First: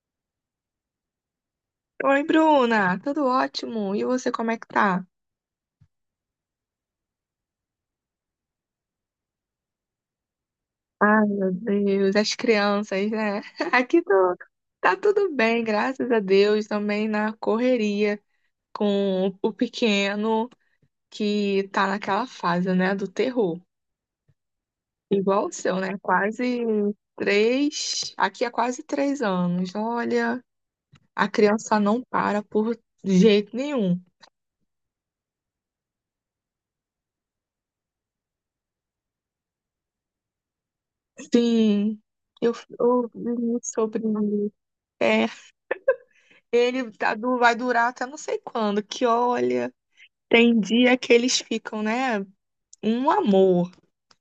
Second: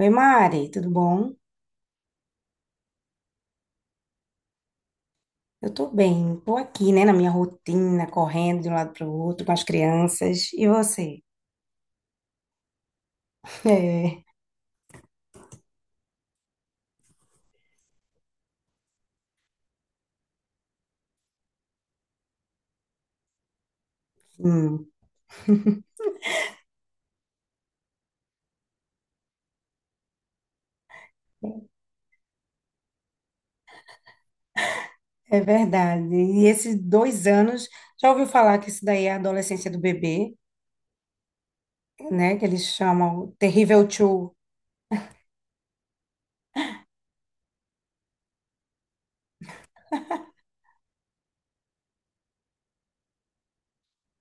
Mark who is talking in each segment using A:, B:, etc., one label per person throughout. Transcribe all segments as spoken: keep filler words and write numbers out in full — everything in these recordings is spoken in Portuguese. A: Oi, Mari, tudo bom?
B: Oi, Bruna, tudo ótimo? E você, como é que tá?
A: Eu tô bem, tô aqui, né, na minha rotina, correndo de um lado para o outro com as crianças. E você?
B: Ai, meu Deus, as crianças, né? Aqui
A: É,
B: tô, tá tudo bem, graças a Deus, também na correria com o o pequeno que tá naquela fase, né, do terror.
A: hum,
B: Igual o seu, né? Quase três, aqui é quase três anos. Olha, a criança não para por jeito nenhum.
A: é verdade. E esses dois anos, já ouviu falar que isso daí é a adolescência do bebê,
B: Sim,
A: né, que
B: eu,
A: eles
B: eu
A: chamam
B: li
A: Terrível
B: sobre
A: Two.
B: é, ele tá du- vai durar até não sei quando, que olha, tem dia que eles ficam, né? Um amor,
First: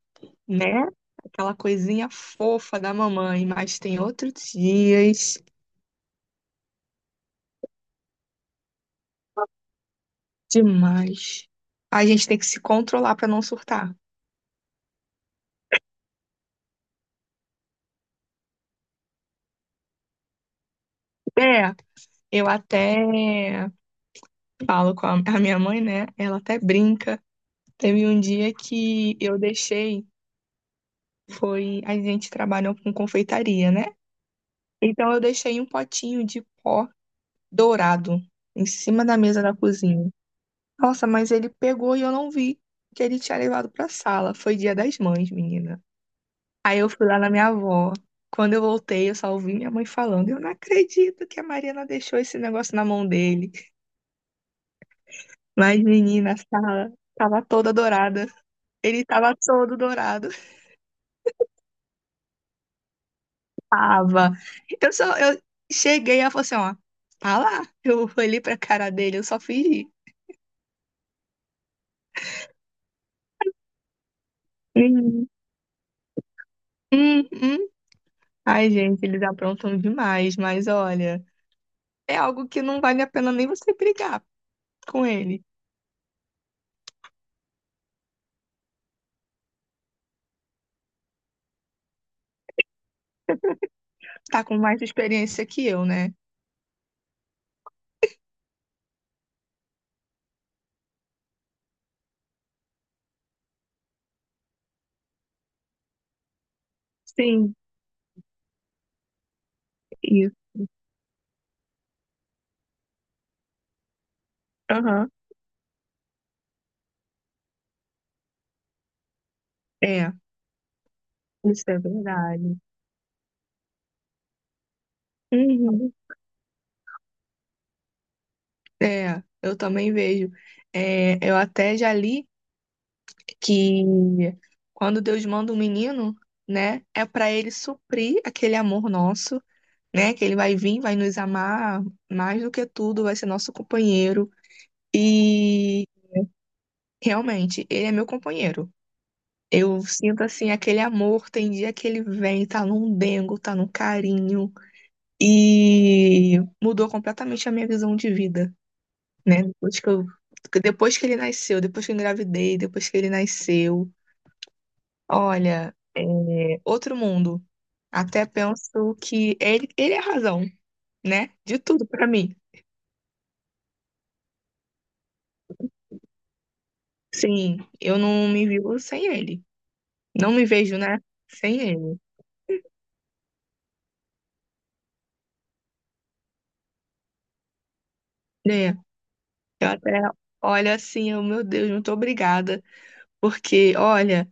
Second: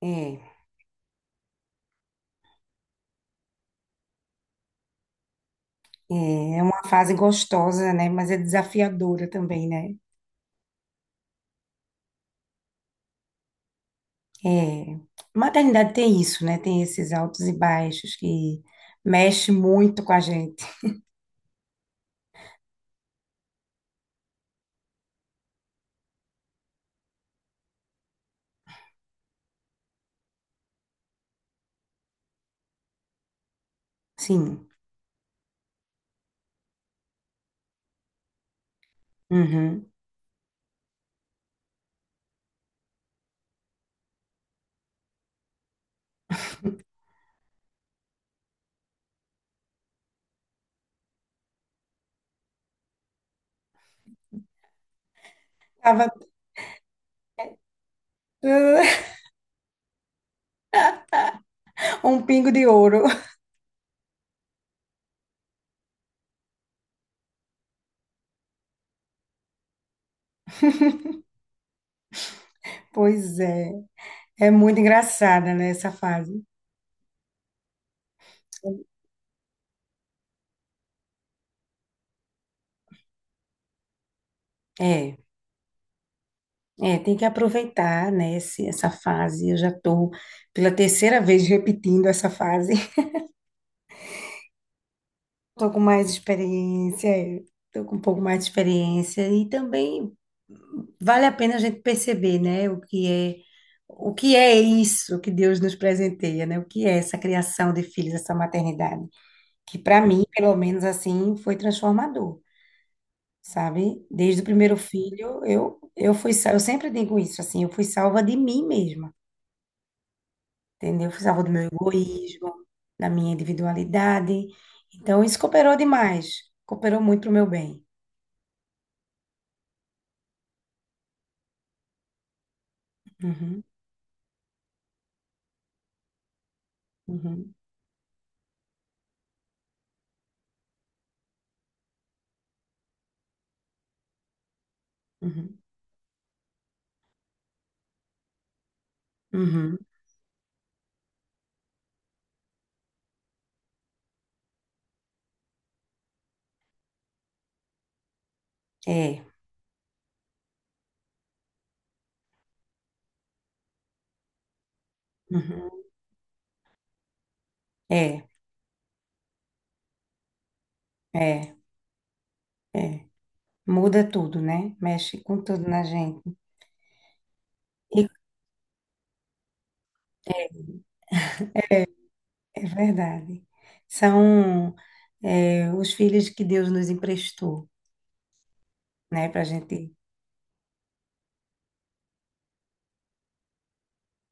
A: É,
B: né? Aquela coisinha fofa da mamãe, mas tem outros dias
A: é, é uma fase gostosa, né, mas é desafiadora também, né?
B: demais. A gente tem que se controlar pra não surtar.
A: É, maternidade tem isso, né, tem esses altos e baixos que mexe muito com a gente.
B: É, eu até falo com a, a minha mãe, né? Ela até brinca. Teve um dia que eu deixei, foi, a gente trabalhou com confeitaria, né?
A: Sim.
B: Então eu deixei um potinho de pó dourado em cima da mesa da
A: Uhum.
B: cozinha. Nossa, mas ele pegou e eu não vi que ele tinha levado pra sala. Foi dia das mães, menina. Aí eu fui lá na minha avó. Quando eu voltei, eu só ouvi minha mãe falando: eu não acredito que a Mariana deixou esse negócio na mão dele. Mas,
A: Tava
B: menina, a sala tava toda dourada. Ele tava todo dourado.
A: um pingo de ouro.
B: Tava. Eu só eu cheguei e falei assim: ó, tá lá. Eu olhei pra cara dele, eu só fingi.
A: Pois é. É muito
B: Uhum.
A: engraçada, né, essa fase.
B: Hum, hum. Ai, gente, eles aprontam demais, mas olha, é algo que não vale a pena nem você brigar com
A: É,
B: ele.
A: é, tem que aproveitar, né, esse- essa fase. Eu já tô pela terceira vez repetindo essa fase.
B: Tá com mais experiência que
A: Tô com
B: eu,
A: mais
B: né?
A: experiência, é, tô com um pouco mais de experiência e também vale a pena a gente perceber, né, o que é o que é isso que Deus nos presenteia, né? O que é essa
B: Sim,
A: criação de filhos, essa maternidade, que para mim,
B: isso.
A: pelo menos assim, foi transformador. Sabe? Desde o primeiro
B: Aham.
A: filho, eu eu fui, sa- eu sempre digo isso assim, eu fui salva de mim mesma,
B: É,
A: entendeu? Eu fui salva do meu
B: isso é
A: egoísmo,
B: verdade.
A: da minha individualidade. Então isso cooperou
B: Uhum.
A: demais, cooperou muito pro meu bem.
B: É, eu também vejo. É, eu até já li
A: Uhum,
B: que quando Deus manda um menino, né, é para ele
A: uhum,
B: suprir aquele amor nosso, né, que ele vai vir, vai nos amar mais do que tudo, vai ser nosso companheiro.
A: uhum,
B: e Realmente, ele é meu companheiro.
A: uhum.
B: Eu sinto assim aquele amor, tem dia que ele vem, tá num dengo, tá num carinho e mudou completamente a minha visão de vida,
A: É,
B: né? Depois que eu, depois que ele nasceu, depois que eu engravidei, depois que ele nasceu,
A: uhum,
B: olha, é outro mundo. Até
A: é,
B: penso que ele, ele é a razão, né?
A: é,
B: De tudo pra mim.
A: é. Muda tudo, né? Mexe com tudo na gente.
B: Sim,
A: E
B: eu não me vivo sem ele. Não me vejo, né? Sem ele.
A: é verdade. São, é, os filhos que Deus nos emprestou, né? Pra
B: Eu até
A: gente.
B: olho assim, eu, meu Deus, muito obrigada. Porque, olha,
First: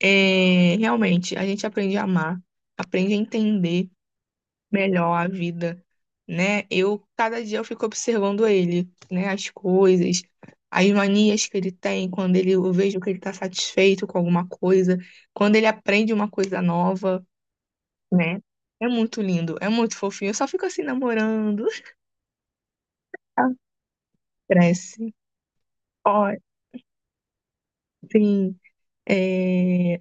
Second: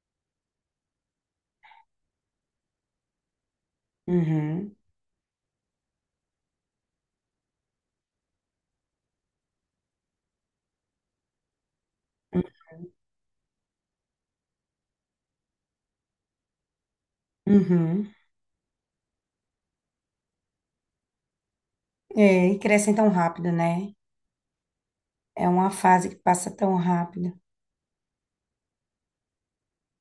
B: é, realmente, a gente aprende a amar, aprende a entender
A: Uhum.
B: melhor a vida, né? Eu, cada dia, eu fico observando ele, né? As coisas, as manias que ele tem, quando ele, eu vejo que ele tá satisfeito com alguma coisa, quando ele aprende uma coisa nova,
A: Uhum.
B: né? É muito lindo, é muito fofinho. Eu só fico assim, namorando.
A: É, e crescem tão rápido, né?
B: Cresce.
A: É uma fase que
B: Ó,
A: passa tão rápido.
B: sim. É,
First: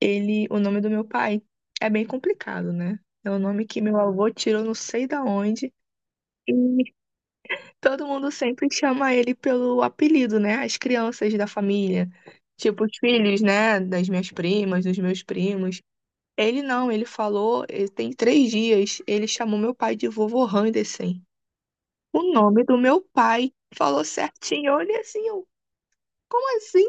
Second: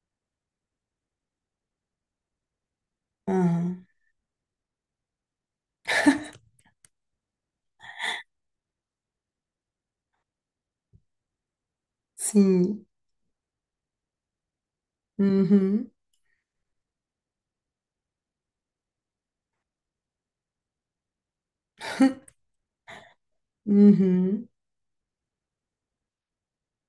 B: ele, o nome do meu pai é bem complicado, né? É o nome que
A: Aham.
B: meu avô tirou não sei da onde. E todo mundo sempre chama ele pelo apelido, né? As crianças da família,
A: Sim.
B: tipo os filhos, né? Das minhas primas, dos meus primos.
A: Uhum.
B: Ele não, ele falou, eh, tem três dias, ele chamou meu pai de vovô Henderson. O nome do meu pai falou
A: Uhum.
B: certinho. Eu assim, eu, como assim?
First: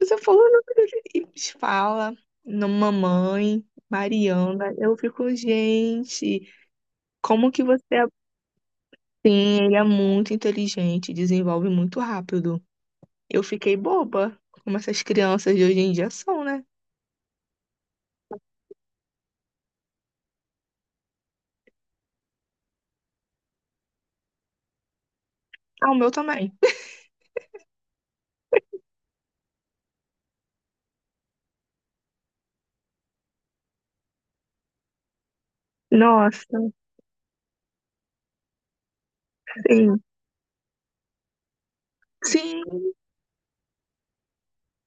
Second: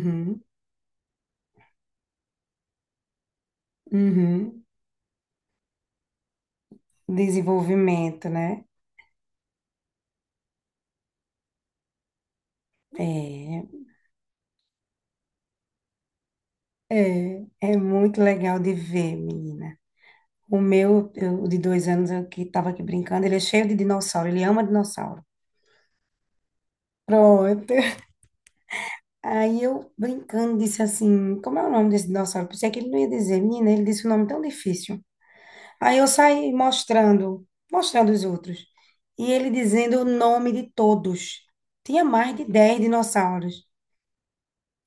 B: Você falou o nome dele e eles fala, no mamãe,
A: Uhum.
B: Mariana. Eu fico, gente, como que você é
A: Desenvolvimento, né?
B: assim? Ele é muito inteligente, desenvolve muito rápido. Eu
A: É,
B: fiquei boba, como essas crianças de hoje em dia são, né?
A: é, é muito legal de ver, menina. O meu, eu, o de dois anos, eu que estava aqui brincando, ele é cheio de dinossauro, ele ama dinossauro.
B: Ah, o meu também.
A: Pronto. Aí eu, brincando, disse assim, como é o nome desse dinossauro? Pensei que ele não ia dizer, menina, ele disse um nome tão difícil. Aí eu saí
B: Nossa,
A: mostrando, mostrando os outros. E ele dizendo
B: sim.
A: o nome de todos. Tinha mais de
B: Sim,
A: dez dinossauros.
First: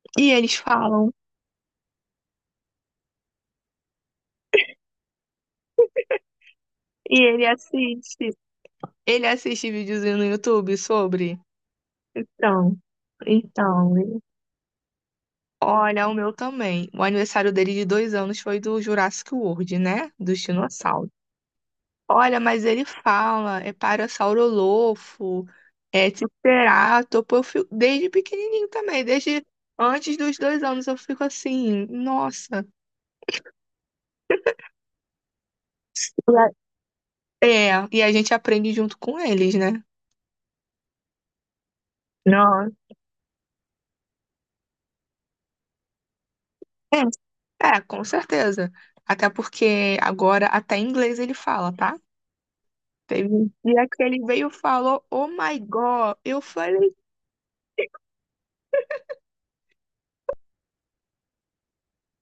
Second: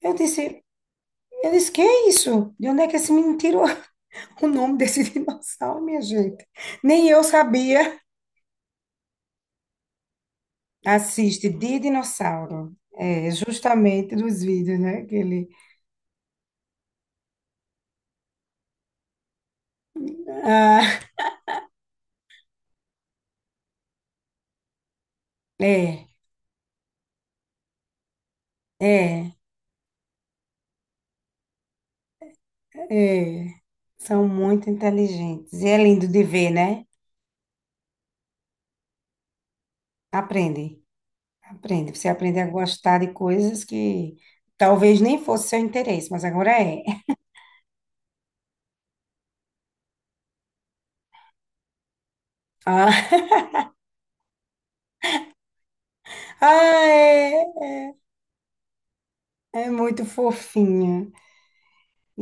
A: Eu
B: e eles
A: disse,
B: falam.
A: eu disse, que é isso? De onde é que esse menino tirou o nome desse dinossauro, minha gente? Nem
B: E
A: eu
B: ele
A: sabia.
B: assiste. Ele assiste videozinho no YouTube sobre.
A: Assiste de dinossauro.
B: Então,
A: É, justamente
B: então,
A: dos vídeos, né? Que ele...
B: Olha, o meu também. O aniversário dele de dois anos foi do Jurassic World, né? Dos
A: Ah,
B: dinossauros. Olha, mas ele fala, é Parasaurolofo,
A: é,
B: é Triceratopo. Eu fico, desde pequenininho também,
A: é,
B: desde antes dos dois anos eu fico assim, nossa.
A: é. São muito inteligentes. E é lindo de ver, né?
B: É, e a gente aprende junto com eles, né?
A: Aprendem. Aprende, você aprende a
B: Não.
A: gostar de coisas que talvez nem fosse seu interesse, mas agora é.
B: É, é, com certeza. Até porque agora até inglês ele fala, tá?
A: Ah,
B: Teve um dia que ele veio e falou, Oh my God. Eu
A: ah,
B: falei,
A: é, é, é muito fofinha.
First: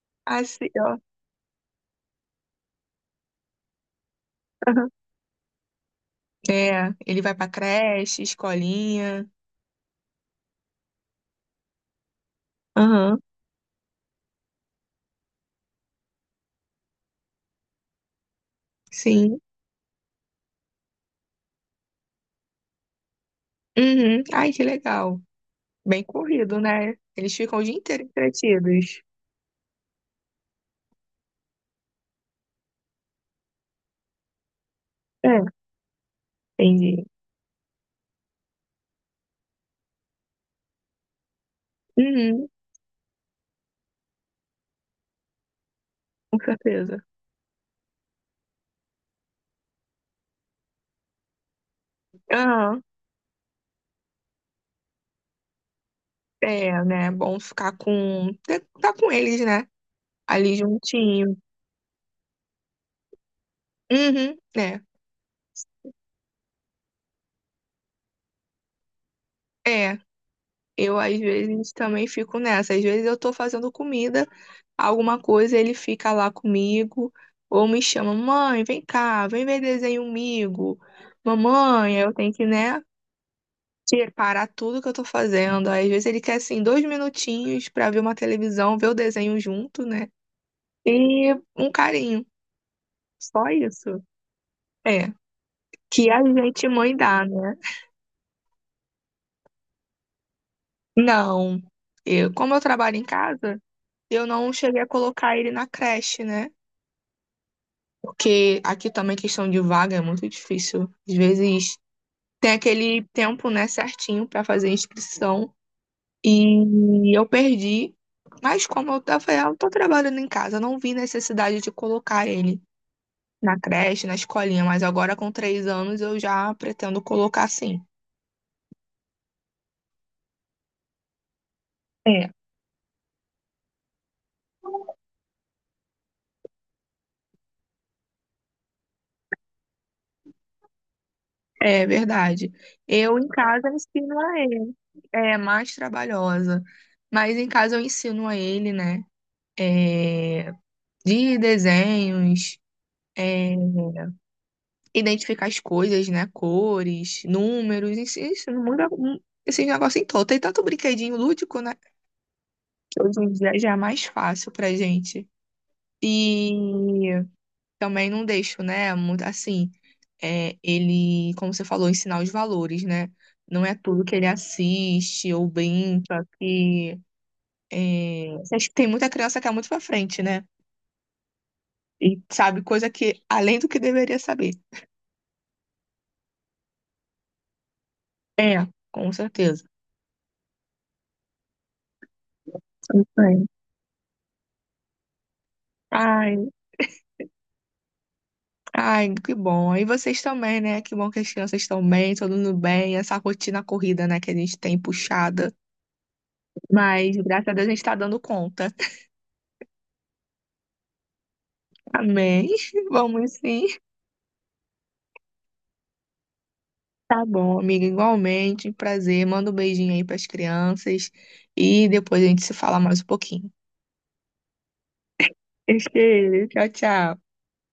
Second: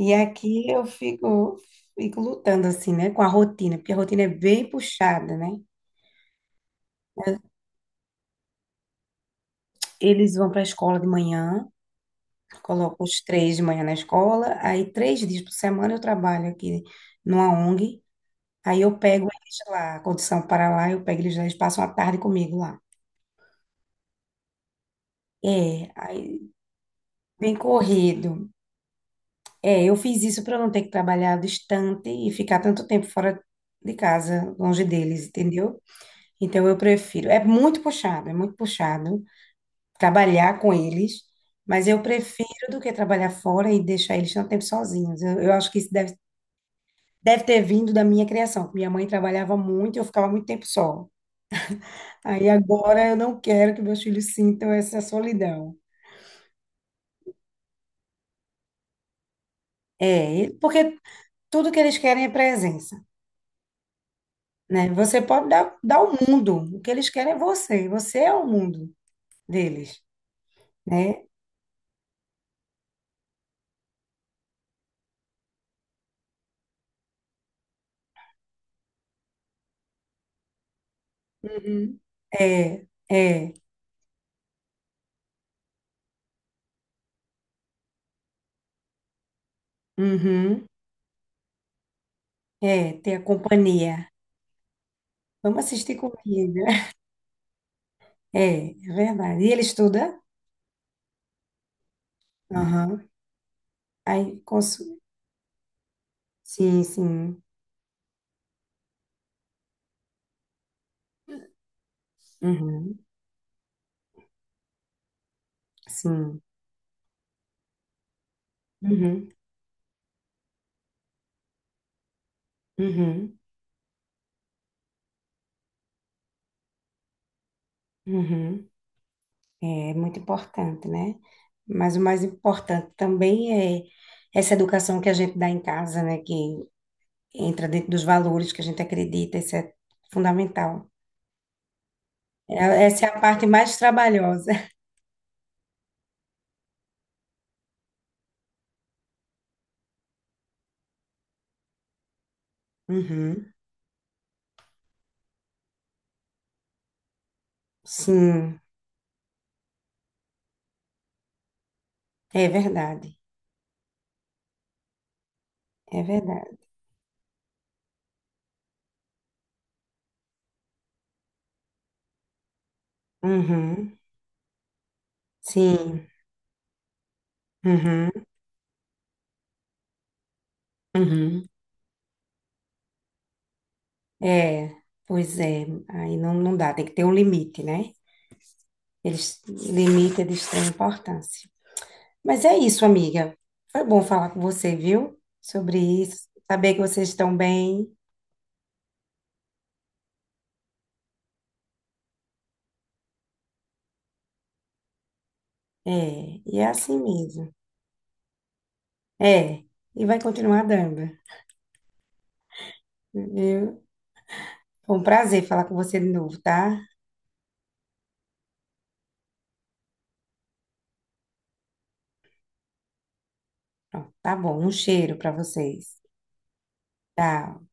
A: E aqui
B: assim,
A: eu
B: ó.
A: fico, fico lutando assim, né, com a rotina, porque a rotina é bem
B: Aham.
A: puxada, né?
B: É, ele vai pra creche, escolinha.
A: Eles vão para a escola de manhã, coloco os
B: Aham,
A: três de manhã na escola, aí três dias por semana eu trabalho aqui numa O N G, aí eu pego
B: sim.
A: eles lá, quando são para lá, eu pego eles lá, eles passam a tarde comigo lá.
B: Uhum. Ai, que legal. Bem
A: Aí,
B: corrido, né? Eles
A: bem
B: ficam o dia inteiro
A: corrido.
B: entretidos.
A: É, eu fiz isso para não ter que trabalhar distante e ficar tanto tempo fora de casa, longe deles,
B: É,
A: entendeu? Então eu
B: entendi.
A: prefiro. É muito puxado, é muito puxado trabalhar com eles, mas eu prefiro
B: Uhum,
A: do que trabalhar fora e deixar eles tanto tempo sozinhos. Eu, eu acho que isso deve,
B: com certeza.
A: deve ter vindo da minha criação, que minha mãe trabalhava muito e eu ficava muito tempo só. Aí
B: Aham,
A: agora eu não quero que meus filhos sintam essa solidão.
B: é, né? Bom ficar com. Tá com eles, né?
A: É,
B: Ali
A: porque
B: juntinho.
A: tudo que eles querem é presença.
B: Uhum, é.
A: Né? Você pode dar, dar o mundo, o que eles querem é você, você é o mundo
B: É.
A: deles,
B: Eu, às
A: né?
B: vezes, também fico nessa. Às vezes, eu tô fazendo comida, alguma coisa, ele fica lá comigo, ou me chama, mãe, vem cá, vem ver desenho comigo.
A: Uhum.
B: Mamãe, eu tenho que, né,
A: É, é,
B: tirar- parar tudo que eu tô fazendo. Às vezes, ele quer, assim, dois minutinhos pra ver uma televisão, ver o desenho junto, né?
A: uhum,
B: E um carinho.
A: é, ter a
B: Só isso.
A: companhia.
B: É.
A: Vamos assistir
B: Que a
A: comida.
B: gente, mãe, dá, né?
A: É, é verdade. E ele estuda?
B: Não. Eu, como eu trabalho em
A: Aham.
B: casa, eu
A: Aí
B: não cheguei a
A: consome.
B: colocar ele na creche, né?
A: Sim, sim.
B: Porque aqui também questão de vaga é muito difícil. Às vezes tem
A: Uhum,
B: aquele tempo, né, certinho para fazer a inscrição
A: sim.
B: e eu perdi. Mas como eu,
A: Uhum,
B: tava eu tô trabalhando em casa, eu não vi necessidade de colocar ele
A: uhum,
B: na creche, na escolinha, mas agora com três anos eu já pretendo colocar sim.
A: uhum. É muito importante, né? Mas o mais
B: É,
A: importante também é essa educação que a gente dá em casa, né? Que entra dentro dos valores que a gente acredita, isso é fundamental.
B: é verdade.
A: É- Essa é
B: Eu
A: a
B: em
A: parte
B: casa
A: mais
B: ensino a
A: trabalhosa.
B: ele, é mais trabalhosa, mas em casa eu ensino a ele, né? É, de desenhos,
A: Uhum.
B: é, identificar as coisas, né? Cores, números, isso, isso
A: Sim,
B: não muda um- esses negócios em todo. Tem tanto brinquedinho lúdico, né?
A: é
B: Que
A: verdade,
B: hoje em dia já é mais fácil pra gente.
A: é verdade.
B: E também não deixo, né? Muito assim, é, ele, como você falou, ensinar os valores, né? Não é
A: Uhum.
B: tudo que ele assiste ou
A: Sim,
B: brinca, que
A: uhum.
B: é, acho que tem muita criança que é muito pra frente, né?
A: Uhum.
B: E sabe coisa que além do que deveria saber.
A: É, pois é, aí não, não dá, tem que ter um limite, né?
B: É, com
A: Eles,
B: certeza.
A: limite é de extrema importância. Mas é isso, amiga. Foi bom falar com você, viu? Sobre isso,
B: Ai,
A: saber que vocês estão bem.
B: ai, que bom. E vocês também, né? Que bom que as crianças estão bem, todo mundo bem. Essa rotina corrida, né, que a gente tem puxada.
A: É, e é assim
B: Mas, graças
A: mesmo.
B: a Deus, a gente tá dando conta.
A: É, e vai continuar dando.
B: Amém. Vamos sim.
A: Viu? Foi um prazer falar com você de novo, tá?
B: Tá bom, amiga. Igualmente, prazer. Manda um beijinho aí pras crianças. E depois a gente se fala mais um pouquinho.
A: Pronto, tá bom. Um cheiro para vocês.
B: Beijo, tchau, tchau.
A: Tchau.